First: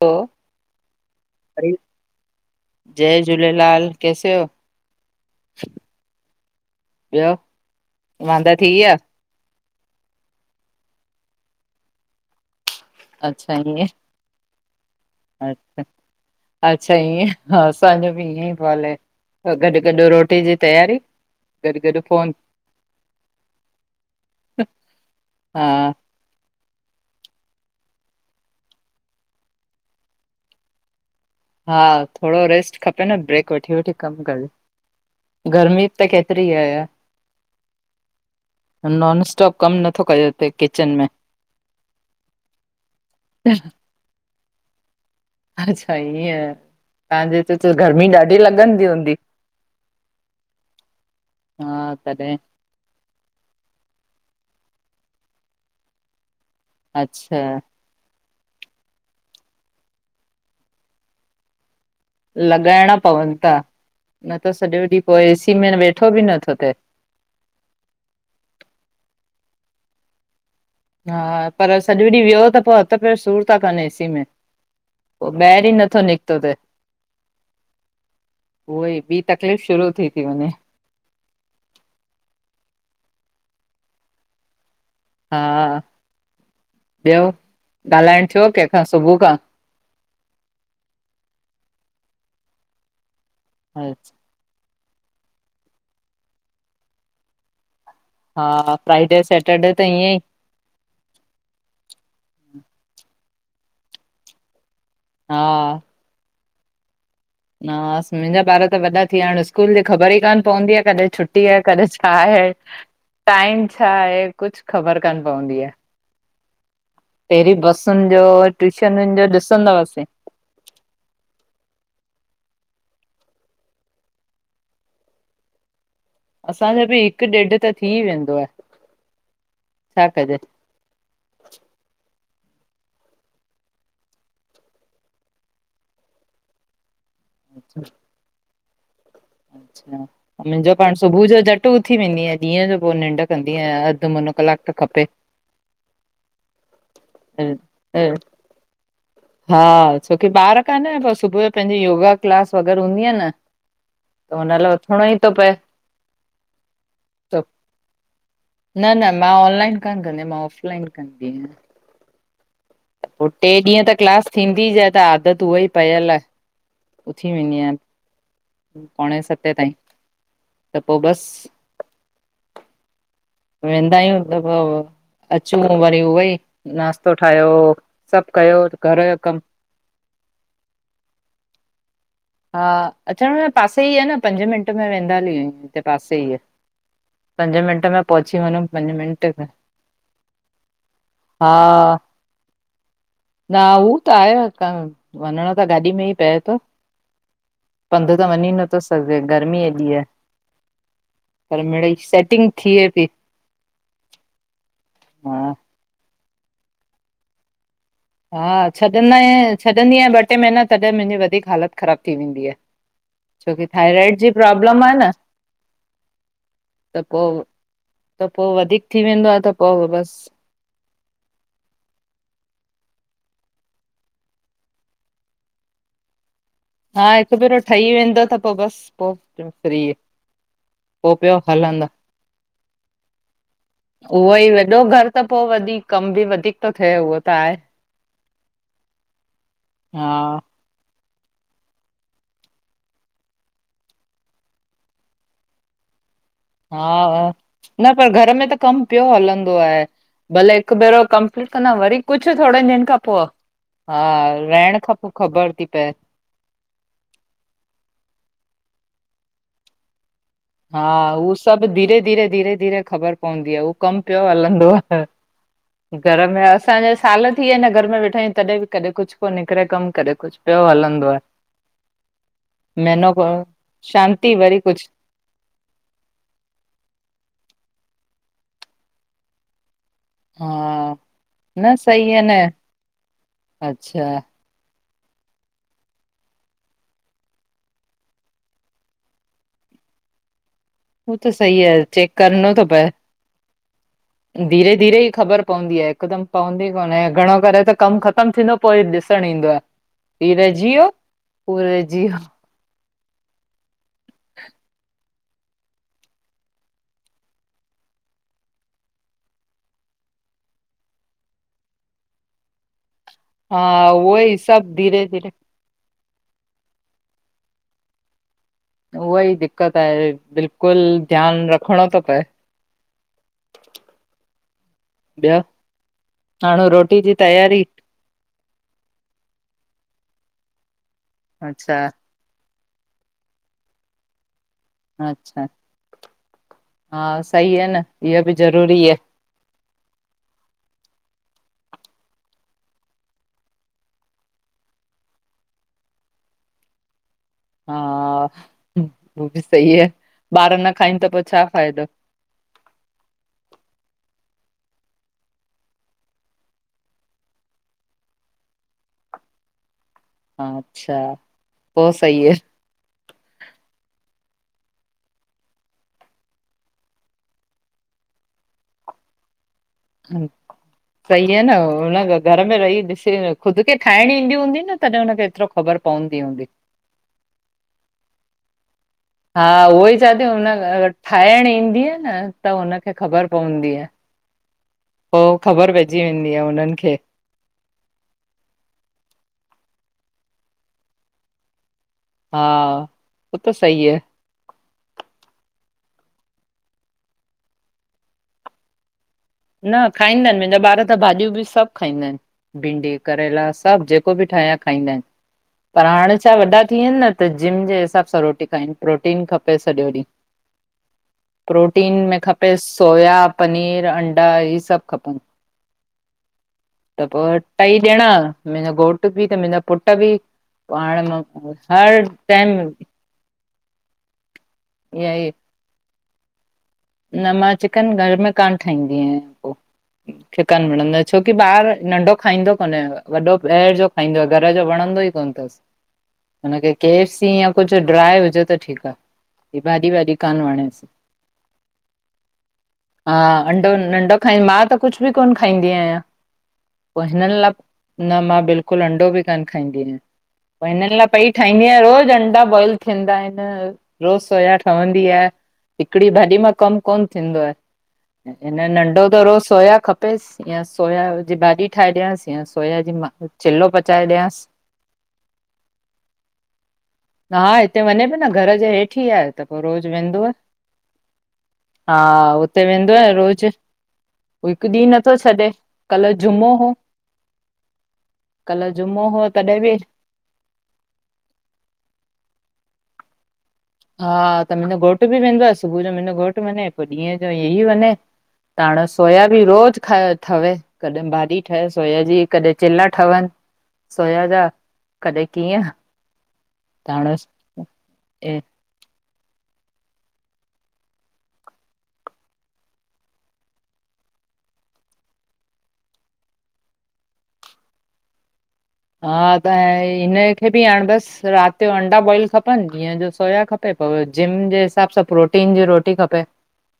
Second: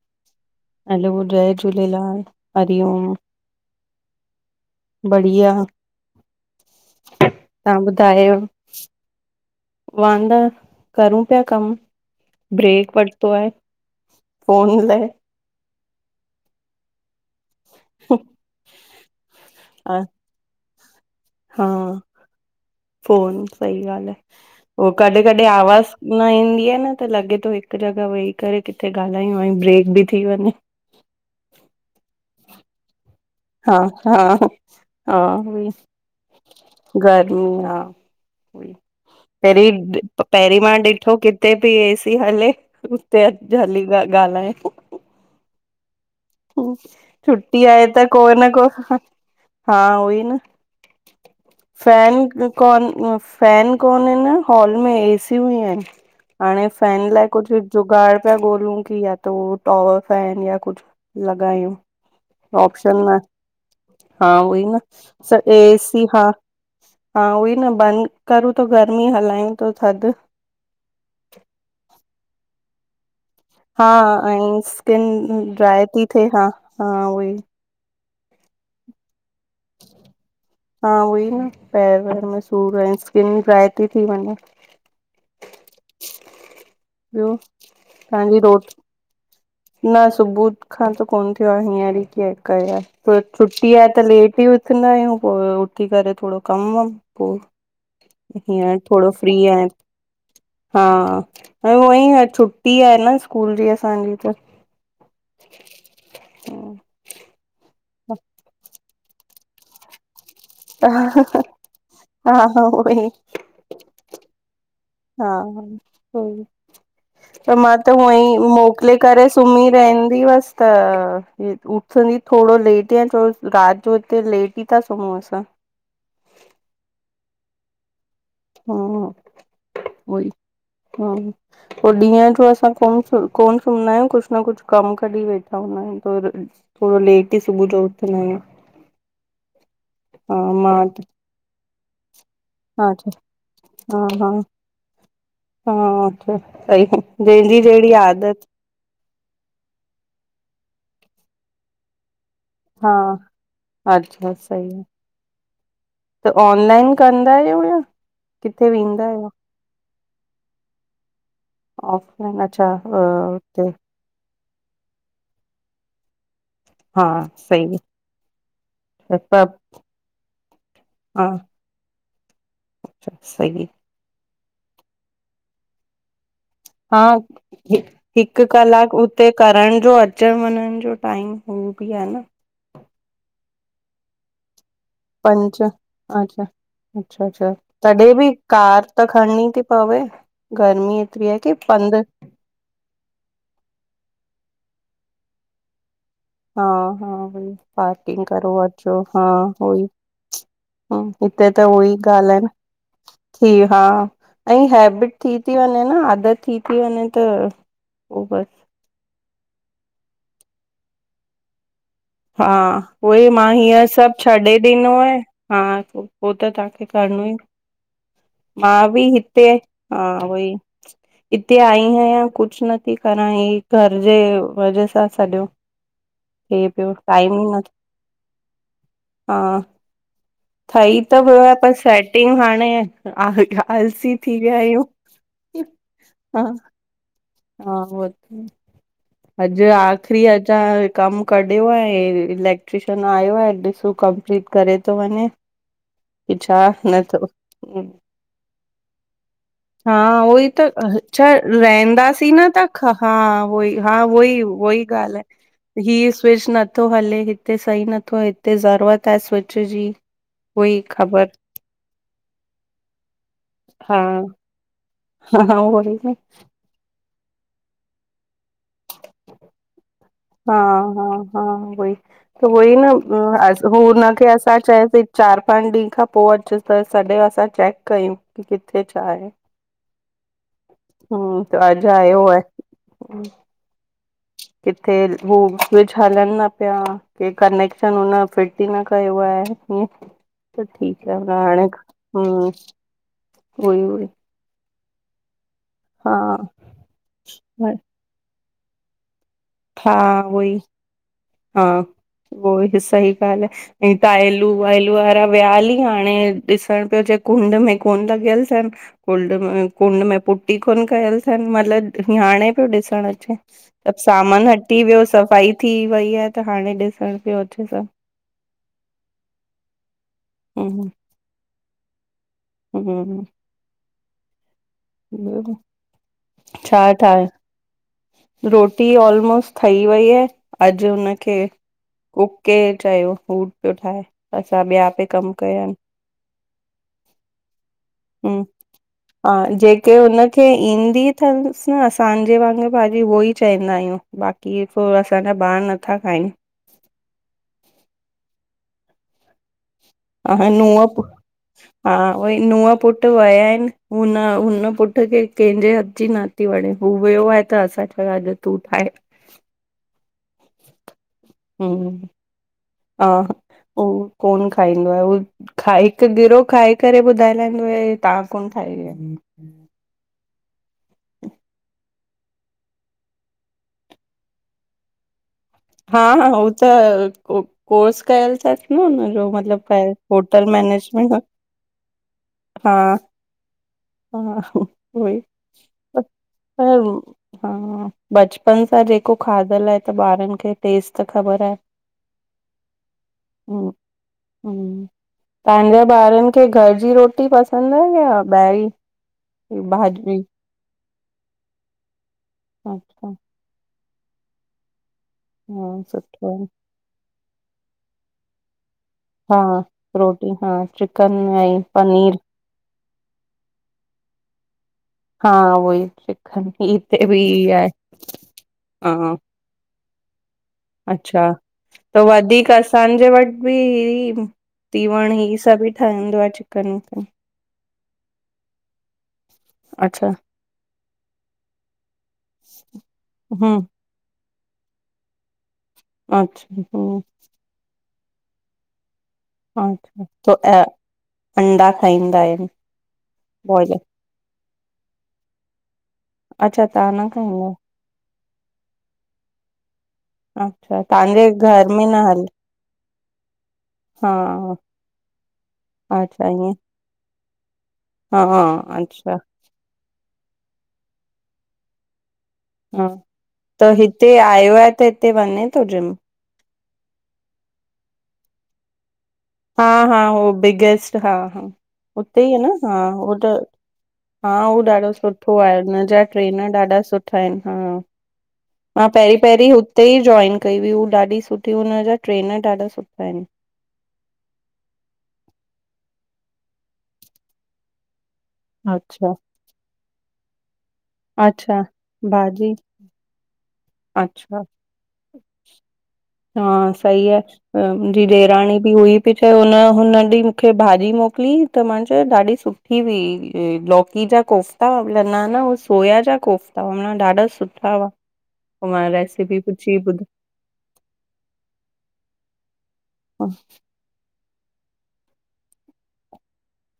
पोइ [unintelligible] हैलो जय झूलेलाल, हरिओम। जय झूलेलाल कैसे हो बढ़िया। ॿियो, तव्हां ॿुधायो वांदा थी विया? वांदा, करूं पिया कमु। ब्रेक वरितो आहे, ईअं फ़ोन लाइ। अच्छा, अच्छा ईअं हा असांजो बि इअं ई पियो हले, त गॾु हा गॾु रोटी जी तैयारी हा, फोन सही ॻाल्हि आहे। उहो कॾहिं कॾहिं हा आवाज़ न ईंदी आहे न त लॻे थो हिकु जॻह वेही करे किथे ॻाल्हायूं ऐं ब्रेक बि थी वञे। हा थोरो रेस्ट खपे न ब्रेक वठी हा वठी हा, कमु कजे हा, गर्मी त केतिरी आहे गर्मी आ। नॉन स्टॉप पहिरीं, कमु नथो कजे हुते पहिरीं मां किचन में ॾिठो किथे पई ए सी हले। त अॼु हली ॻाल्हाए। अच्छा ईअं तव्हांजे हिते छुटी त आहे गर्मी को ॾाढी न को लॻंदी हूंदी? हा उहोई न। हा। तॾहिं कोन, फैन कोने न हॉल में एसियूं ई आहिनि हाणे फैन लाइ अच्छा कुछ जो जुगाड़ पिया गोलूं कि या त टॉवर फैन या कुछ। लॻायूं। लॻाइण न पवन था, हा न त उहोई सॼो ॾींहुं पोइ स एसी में वेठो भी हा नथो थिए। हा उहो ई न बंद करूं त गर्मी हलायूं था थधि। हा पर सॼो ॾींहुं वेयो त पोइ हथ पैर सूर। था कनि हा एसी में ऐं स्किन पोइ ॿाहिरि ई ड्राए नथो थी थिए हा हा उहोई। उहोई ॿी तकलीफ़ शुरू थी थी वञे। हा उहोई न पैरनि मे सूर ऐं स्किन ड्राय थी वञे। हा ॿियो ॻाल्हाइणु तव्हांजी थियो रोटी कहिंसा सुबुह खां? न सुबुह खां त कोन थियो आहे हींअर ई कीअं कयो आहे छुट्टी आहे त लेट ई उथ उथदां आहियूं पोइ उथी करे थोडो कम वम पोइ हा हीअंर थोडो फ्राइडे फ्री आहिनि। सैटरडे त ईअं ई हा, उएं ई छुट्टी आहे न स्कूल जी असांजी त। हा। [inaudible] हा मुहिंजा ॿार त वॾा थी विया आहिन स्कूल जी ख़बर ई कान पवंदी आ कॾहि छुटी आहे कॾहिं छा हा आहे हा उई टाइम छा आहे कुछ ख़बर काने। हा, हूं। पहिरीं त मां त बसुनि हुअं जो ई मोकिले ट्यूशनुनि जो करे सुमी ॾिसंदा हुआसीं रहंदी हुयसि। त उथंदी थोडो लेट थोरो रात जो हिते लेट ई था सुमूं असां। असांजो बि हिकु ॾेढ त थी वेंदो आहे। हा छा उहोई कजे हा। पोइ ॾींहं जो असां कोन कोन सुमंदा आहियूं। कुछ न कुछ कम कढी वेठा हूंदा आहियूं। थोडो लेट ई सुबुह जो उथदा आहियूं। अच्छा, हा मुहिंजो मां पाण त सुबुह जो झटु सुबुह उथी वेंदी आह, ॾींहं जो हा पोइ अच्छा निंड कंदी आहियां, हा अधु हा मुनो कलाक त खपे। हा, सही, जंहिंजी जहिड़ी अ, आदत। हा, छोकी ॿार कान आन सुबुह जो पहिंजी योगा क्लास वग़ैरह हा हूंदी आह न। अच्छा, त हुन सही लाइ आ। उथिणो ई थो पए त ऑनलाइन कंदा त आहियो यां किथे न वेंदा न मां आहियो? ऑनलाइन कान कंदी आ, मां ऑफलाइन कंदी आहियां। ऑफलाइन अच्छा अ पोइ टे हुते। ॾींहं त क्लास थींदी ज्यादा आदत उहोई पयल आ। हा सही अ। पोणे सते ताईं त पोइ बस। हा अच्छा सही वेंदा आहियूं त पोइ अचूं वरी उहे ई। हा, नाश्तो ठाहियो हि सभु हिक कयो कलाक घर जो हुते कमु करण जो अ च वञण जो टाइम उह बि आह न। हा अचण जे पासे ई आहे न पंज मिंट में वेंदा हली आयूं, पंज हिते पासे ई अच्छा आह। अच्छा, अच्छा तॾहिं बि कार पंज त मिंट में खणनी थी पवे। गर्मी एतिरी आहे हा की पंध न हू त आहे त वञिणो त गाॾी में ई पए तो हा, हा भई पार्किंग करो नथो अचो सघे हा गर्मी उहोई। एॾी आहे ह हिते पर त उ मिड़ई ई ॻाल्ह आह, सेटिंग थिए पई की हा। ऐं हैबिट थी हा थी वञे न आदत थी थी वञे त पो बस हा छॾंदा आह, छॾंदी आहियां ॿ टे् महीना तॾहिं मुहिंजी वधीक हालत ख़राब थी वेंदी हा आहे। उई, मां छोकी हीअं थायराइड सभु जी छॾे प्रॉब्लम ॾिनो न आहे, हा [unintelligible] पोइ त तव्हांखे त करिणो ई पोइ त पोइ मां वधीक थी बि वेंदो आ, त हिते पोह हा बस उई हिते आई आयां, कुझु नथी करां, ई घर जे वजह सां सॼो [unintelligible] हा हिकु ई भेरो न ठही वेंदो त पोइ बसि पो फ्री ठई पोइ त पियो वियो आ, पर हलंदो सेटिंग हाणे आल आलसी उहो थी ई विया वॾो आहियूं। घर त पो वधीक कम बि हा वधीक थो थिए उह। हा [unintelligible] अॼु आख़िरी अ हा त कमु कढियो आहे, इलेक्ट्रीशन आयो आहे, ॾिसूं कंपलीट करे थो वञे। की छा [inaudible] हा, न थो हा, न पर घर में त कम पियो हलंदो आहे, हा उहो ई भले त हिकु भेरो अच्छा कंपलीट कंदा वरी रहंदासीं कुझु न थोड़े त ॾींहंनि खां हा पोंइ, उहो ई हा रहण खां पोइ ख़बर थी पए। ही स्विच नथो हले, हिते सही नथो, हिते ज़रूरत आहे स्विच जी। उहो हा ई ख़बर उ सभु धीरे, धीरे, धीरे, धीरे ख़बर पवंदी आह, हु हा कमु पियो हलंदो आह। हा उहो ई न घर में [unintelligible] असांजा साल थी वया न घर में वेठायूं तॾहिं बि कॾहिं कुझु तो निकिरे कमु, कॾहिं कुझु हा, पियो हा, हलंदो आहे हा, उई त उई न महीनो को हु, हुनखे शांती असां वरी कुझु चयसि चारि, पंॼ ॾींहं खां पोइ अचुस त सॼे असां चेक कई कयू, किथे छा आहे। हा, हूं त न अॼु सही आ आयो न, आहे हम्म, अच्छा। किथे हू स्विच हलनि न पिया। हे कनेक्शन हुन फिट ई न कयो आहे, हीअ त हू त [unintelligible] [unintelligible] सही हाणे, आहे चेक हु, करिणो थो पए ओ हीे ओ ही। धीरे धीरे ई ख़बर पवंदी आहे हिकदमि पवंदी कोन्हे, घणो करे त कमु ख़तमु थींदो पोइ ॾिसण ईंदो आहे,, हा ही उहोई रएजी व्यो, ओ हा रएजी व्यो। उहो ई सही ॻाल आहे, ऐ तायलू वायलू वारा वियाहली हाणे ॾिसण पियो अजे, कुंड में कोन लॻियल थनि। कुंड में, कुंड में पुटी कोन कयल थनि मतलब हांणे पियो ॾिसणु अचे। हा सभु उहो ई सामान सभु हटी वियो धीरे -धीरे सफ़ाई थी वई आहे त हाणे ॾिसण पियो अचे सब। उहा ई दिकक़त आहे, बिल्कुलु ध्यानु रखिणो थो पए। हम ॿियो हाणे छा रोटी जी ठायो? तयारी रोटी ऑलमोस्ट ठही वई आहे, अॼु हुनखे अच्छा कुके चयो, फ्रूट पियो ठाहे। असां ॿिया पिया कमु अच्छा, कया आहिनि हा सही आहे न, इयो हम्म बि ज़रूरी आहे। हा जेके हुनखे ईंदी अथनिस न असांजे वांगुरु भाॼी उहो ई चवंदा आहियूं। बाक़ी इय पो असांजा ॿार नथा खाइन। हा उ बि सही आहे। अ हा, ॿार न खाइनि नूंहं, त पोइ छा फ़ाइदो हा। वई नूह पुट वया आहिन, हुन नूंह पुट के कंहिंजे हथ जी न थी वणे, हू वियो आहे त असां चयो अॼु तूं ठाहे। अच्छा ह पोइ सही हा, ह, उह कोन खाईंदो आहे, उह खा हिकु गिरहो खाई करे ॿुधाए लाईंदो हे तहां कोन ठाही आहे। सही आहे ना, हून घर में रही ॾिसी, ख़ुद खे ठाइणी ईंदी हूंदी न, तॾहिं हुनखे एतिरो ख़बर हा पवंदी -हा, हूंदी। उ त कोर्स कयल थस न। हा मतिलबु उहो ई चआं थी, होटल हुन अगर मैनेजमेंट ठायंण ईंदी न, त हा हुनखे ख़बर पवंदी आहे। हा उहोई पो ख़बर पइजी वेंदी आ हुननि खे। हा बचपन सां जेको खाधलु आहे त ॿारनि खे टेस्ट त ख़बर आहे। हा, हो त सही आहे। तांजे ॿारनि खे घर जी रोटी पसंदि आ या ॿाहिरी? न, भाॼी खाईंदा आहिन मुंहिंजा ॿार त भाॼियूं बि सभु खाईंदा आहिन, भिंडी, अच्छा करेला सभु जेके को बि ठाहियां खाईंदा आहिन हा पर हाणे छा सुठो आहे वॾा थी विया आहिन न त जिम जे हिसाब सां रोटी खाइन। प्रोटीन हा खपे सॼो ॾींहुं, रोटी हा चिकन ऐं प्रोटीन पनीर में खप पे सोया, पनीर, अंडा इहे सभु खप हा उहोई चिकन त हिते बि पो ई आहे टई ॼणा, मुहिंजो घोट हा भी त मुंजा पुट भी अच्छा त टाइम वधीक असांजे वटि बि आ तीवंण ई सभु ठईंदो आ चिकन- विकन। न मां चिकन घर में कान ठाहींदी आहियां। अच्छा चिकन मिलंदो आ, छोकी ॿार नंढो खाईंदो कोन्हे, वॾो हम्म ॿाहिरि जो खाईंदो आ। घर जो वणंदो ई कोन तसि अच्छा हुनखे के हम्म एफ‌ सी ई या कुछ ड्राए हुजेव त ठीकु आ, हे भाॼी अच्छा वाॼी तो कान अ वणेसि। अंडा खाईंदा आहिन। हा अंडो नंडो खाई, मां त कुछ बि कोन खाईंदी आहियां। अच्छा तव्हां न पो हिननि खाईंदा आहियो? लाइ न मां बिल्कुलु अंडो बि कान खाईंदी आहियां। पो अच्छा हिननि लाइ तव्हांजे पई ठाहींदी घर आहियां में न रोज़ु हल अंडा बॉयल थींदा आहिनि। हा रोज़ सोया ठवंदी आ। हिकिड़ी भाॼ अच्छा ईअं कमु कोन थींदो आये। हा हिननि अंडो अच्छा त रोज़ सोया खपेसि यां सोया जी भाॼी ठाहे ॾियांस। या हा सोयाजी मां त चिलो पचाए हिते ॾियांस। आयो आहे त हिते वञे थो जिम हा हिते वञे पयो न घर जे हेठि ई आहे। त पोइ हा रोज़ हा हो वेंदो आहे बिगेस्ट हा हा हुते हा ई आ न हा वेंदो आहे हो त रोज़ हा हू हिकु ॾींहुं ॾाढो नथो सुठो छॾे आहे हुनजा कल्ह जुमो ट्रेनर हो ॾाढा सुठा आहिनि हा। कल्ह मां जुमो पहिरीं हो पहिरी तॾहिं बि हुते ई जॉइन कई हुई हू ॾाढी सुठी हुन जा ट्रेनर ॾाढा सुठा आहिनि। हा त मुंहिंजो घोटु बि वेंदो आहे सुबुह जो मुंहिंजो घोटु वञे पो ॾींहं जो हिअ वञे। त हाणे अच्छा सोया बि रोज़ खा थवे। कॾहिं भाॼी ठहे अच्छा सोया जी भाॼी कॾहिं चिला ठवनि। सोया अच्छा, जा कॾहिं कीअं हा त सही हाणे आ। मुंहिंजी ॾेराणी ही हुई बी चयो न हुन ॾींहं मूखे भाॼी मोकिल्यईं त मां चयो ॾाढी सुठी ही हुई लौकी जा कोफ़्ता न न हूअ सोया जा कोफ़्ता हुन जा ॾाढा सुठा हुवा। हा त हिनखे बि हाणे बसि राति जो अंडा बॉइल खपनि ॾीअं जो सोया खपे। पो जिम जे हिसाब सां प्रोटीन जी रोटी खपे।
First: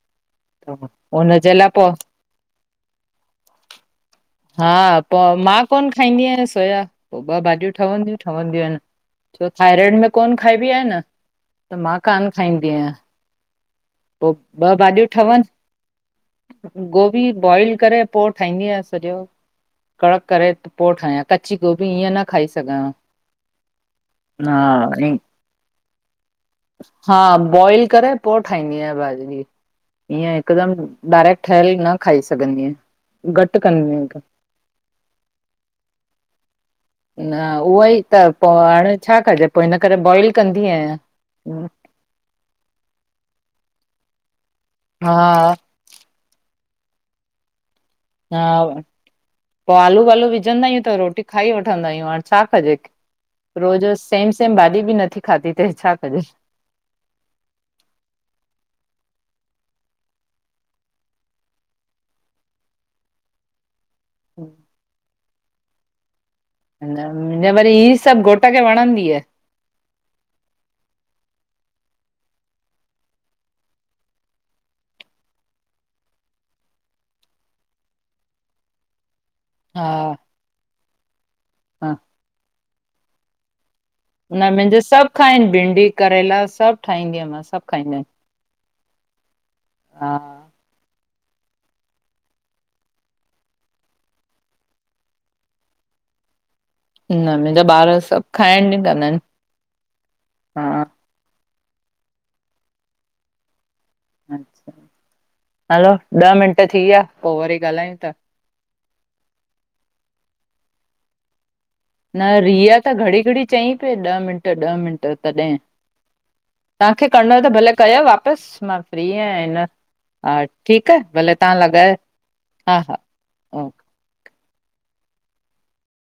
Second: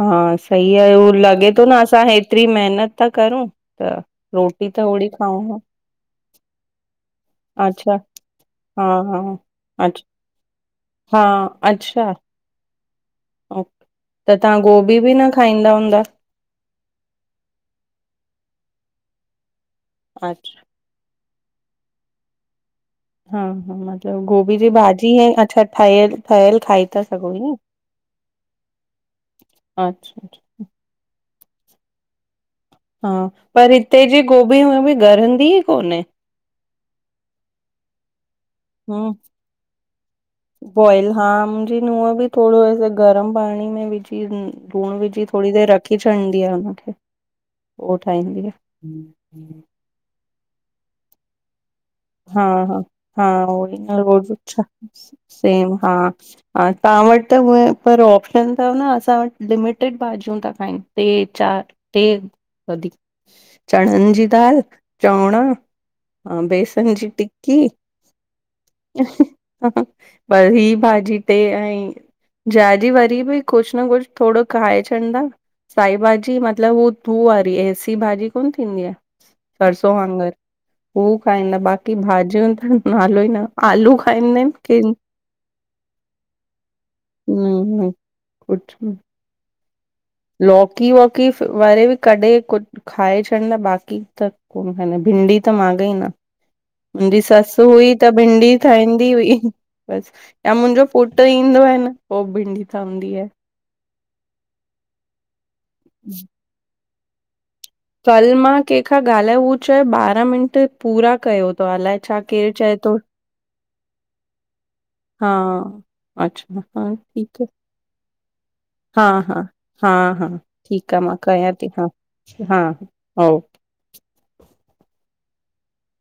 हा सही आहे उहो लॻे हुनजे थो लाइ न पोइ असां हेतिरी मेहिनत था करूं त रोटी हा त ओहिड़ी पो मां खाऊं कोन खाईंदी आहियां सोया पो ॿ भाॼियूं अच्छा ठवंदीयूं ठवंदीयूं आहिनि। हा हा छो थाइरॉइड अच्छा में कोन्ह खाइबी आहे न, हा त मां कान खाईंदी आहियां। अऊं, त पोइ तव्हां ॿ गोभी भाॼियूं बि न ठहनि खाईंदा हूंदा?? गोभी बॉइल करे पो ठाहींदी आहियां सॼो, कड़क अच्छा करे। पो ठाहियां कची गोभी इअं न खाई सघां हां। हा हा मतलबु गोभी जी भाॼी ईंय अच्छा ठहियलु ठहियलु खाई था सघो ईंय? बी‌ करे पो ठ ठाईंदी आहियां भाॼी, अच्छा ईअं अच्छा हिकदमि डायरेक्ट ठहियल न खाई सघंदी आं। हा पर हिते जी गोभी उहे बि ॻरंदी ई कोन्हे। न उहो ई त पो हाणे हम्म छा कजे पो हिन करे बॉइल कंदी आहियां। हूअं बि थोड़ो गरम पाणी में विझी लूण हा विझी थोरी देर रख खे चवंदी आ न पो, ओट हा, पो आलू वालू विझंदा आहियूं त रोटी खाई वठंदा आहियूं। हाणे हा छा कजे? हा हा उहोई रोज़ न रोज़ सेम सेम छा भाॼी बि नथी खादी ते सेम हा छा कजे? हा तव्हां वटि त उहें पर ऑप्शन तव न असां वट त लिमिटेड भाॼियूं ता खाइनि टे चार। टे वधीक, चड़न जी दाल चवणा अं बेसन जी मुंहिंजे टिकी वरी हे सभु घोटु खे वणंदी आहे। पर ही भाॼी ते ऐं जीजाजी वरी बि कुछ न कुछ थोडो़ खाइ छॾंदा साई भाॼी मतलब उअ तू वारी एसी भाॼी कोन्ह थींदी आहे। हा सरसो, वाङण, हू खाईंदा हा बाक़ी भाॼियूं त नालो ई न आलू खाईंदा न आहिनि मुंहिंजो की सभु खाइन भिंडी करेला सभ ठाहींदी आहियां मां सभ न खाईंदा आहिनि। हा। लॉकी वॉकी वारे बि कॾे कु खाए छंॾीदा बाक़ी त भिंडी त माॻेंई न। मुंहिंजी न मुंहिंजा ससु ॿार हुई त सभु भिंडी खाइण ई कंदा ठाहींदी आहिनि हुई। बसि या हा मुंहिंजो पुट ईंदो आहे पो भिंडी ठहंदी आहे। हलो, ॾह मिंट थी विया पो वरी ॻाल्हायूं। था कल मां कंहिंखां ॻाल्हाए हूअ चयो ॿारहां मिंट पूरा कयो त अलाए छा न केरु चए रिया त थो घड़ी घड़ी चईं पिए ॾह मिंट ॾह मिंट हा तॾहिं अच्छा हा तव्हांखे करणो ठीकु आहे त भले कयो वापस‌ मां हा फ्री आहियां हा हिन हा। ठीक ठीकु आ आहे मां भले तव्हां लॻाए, हा हा। हाव। ओके।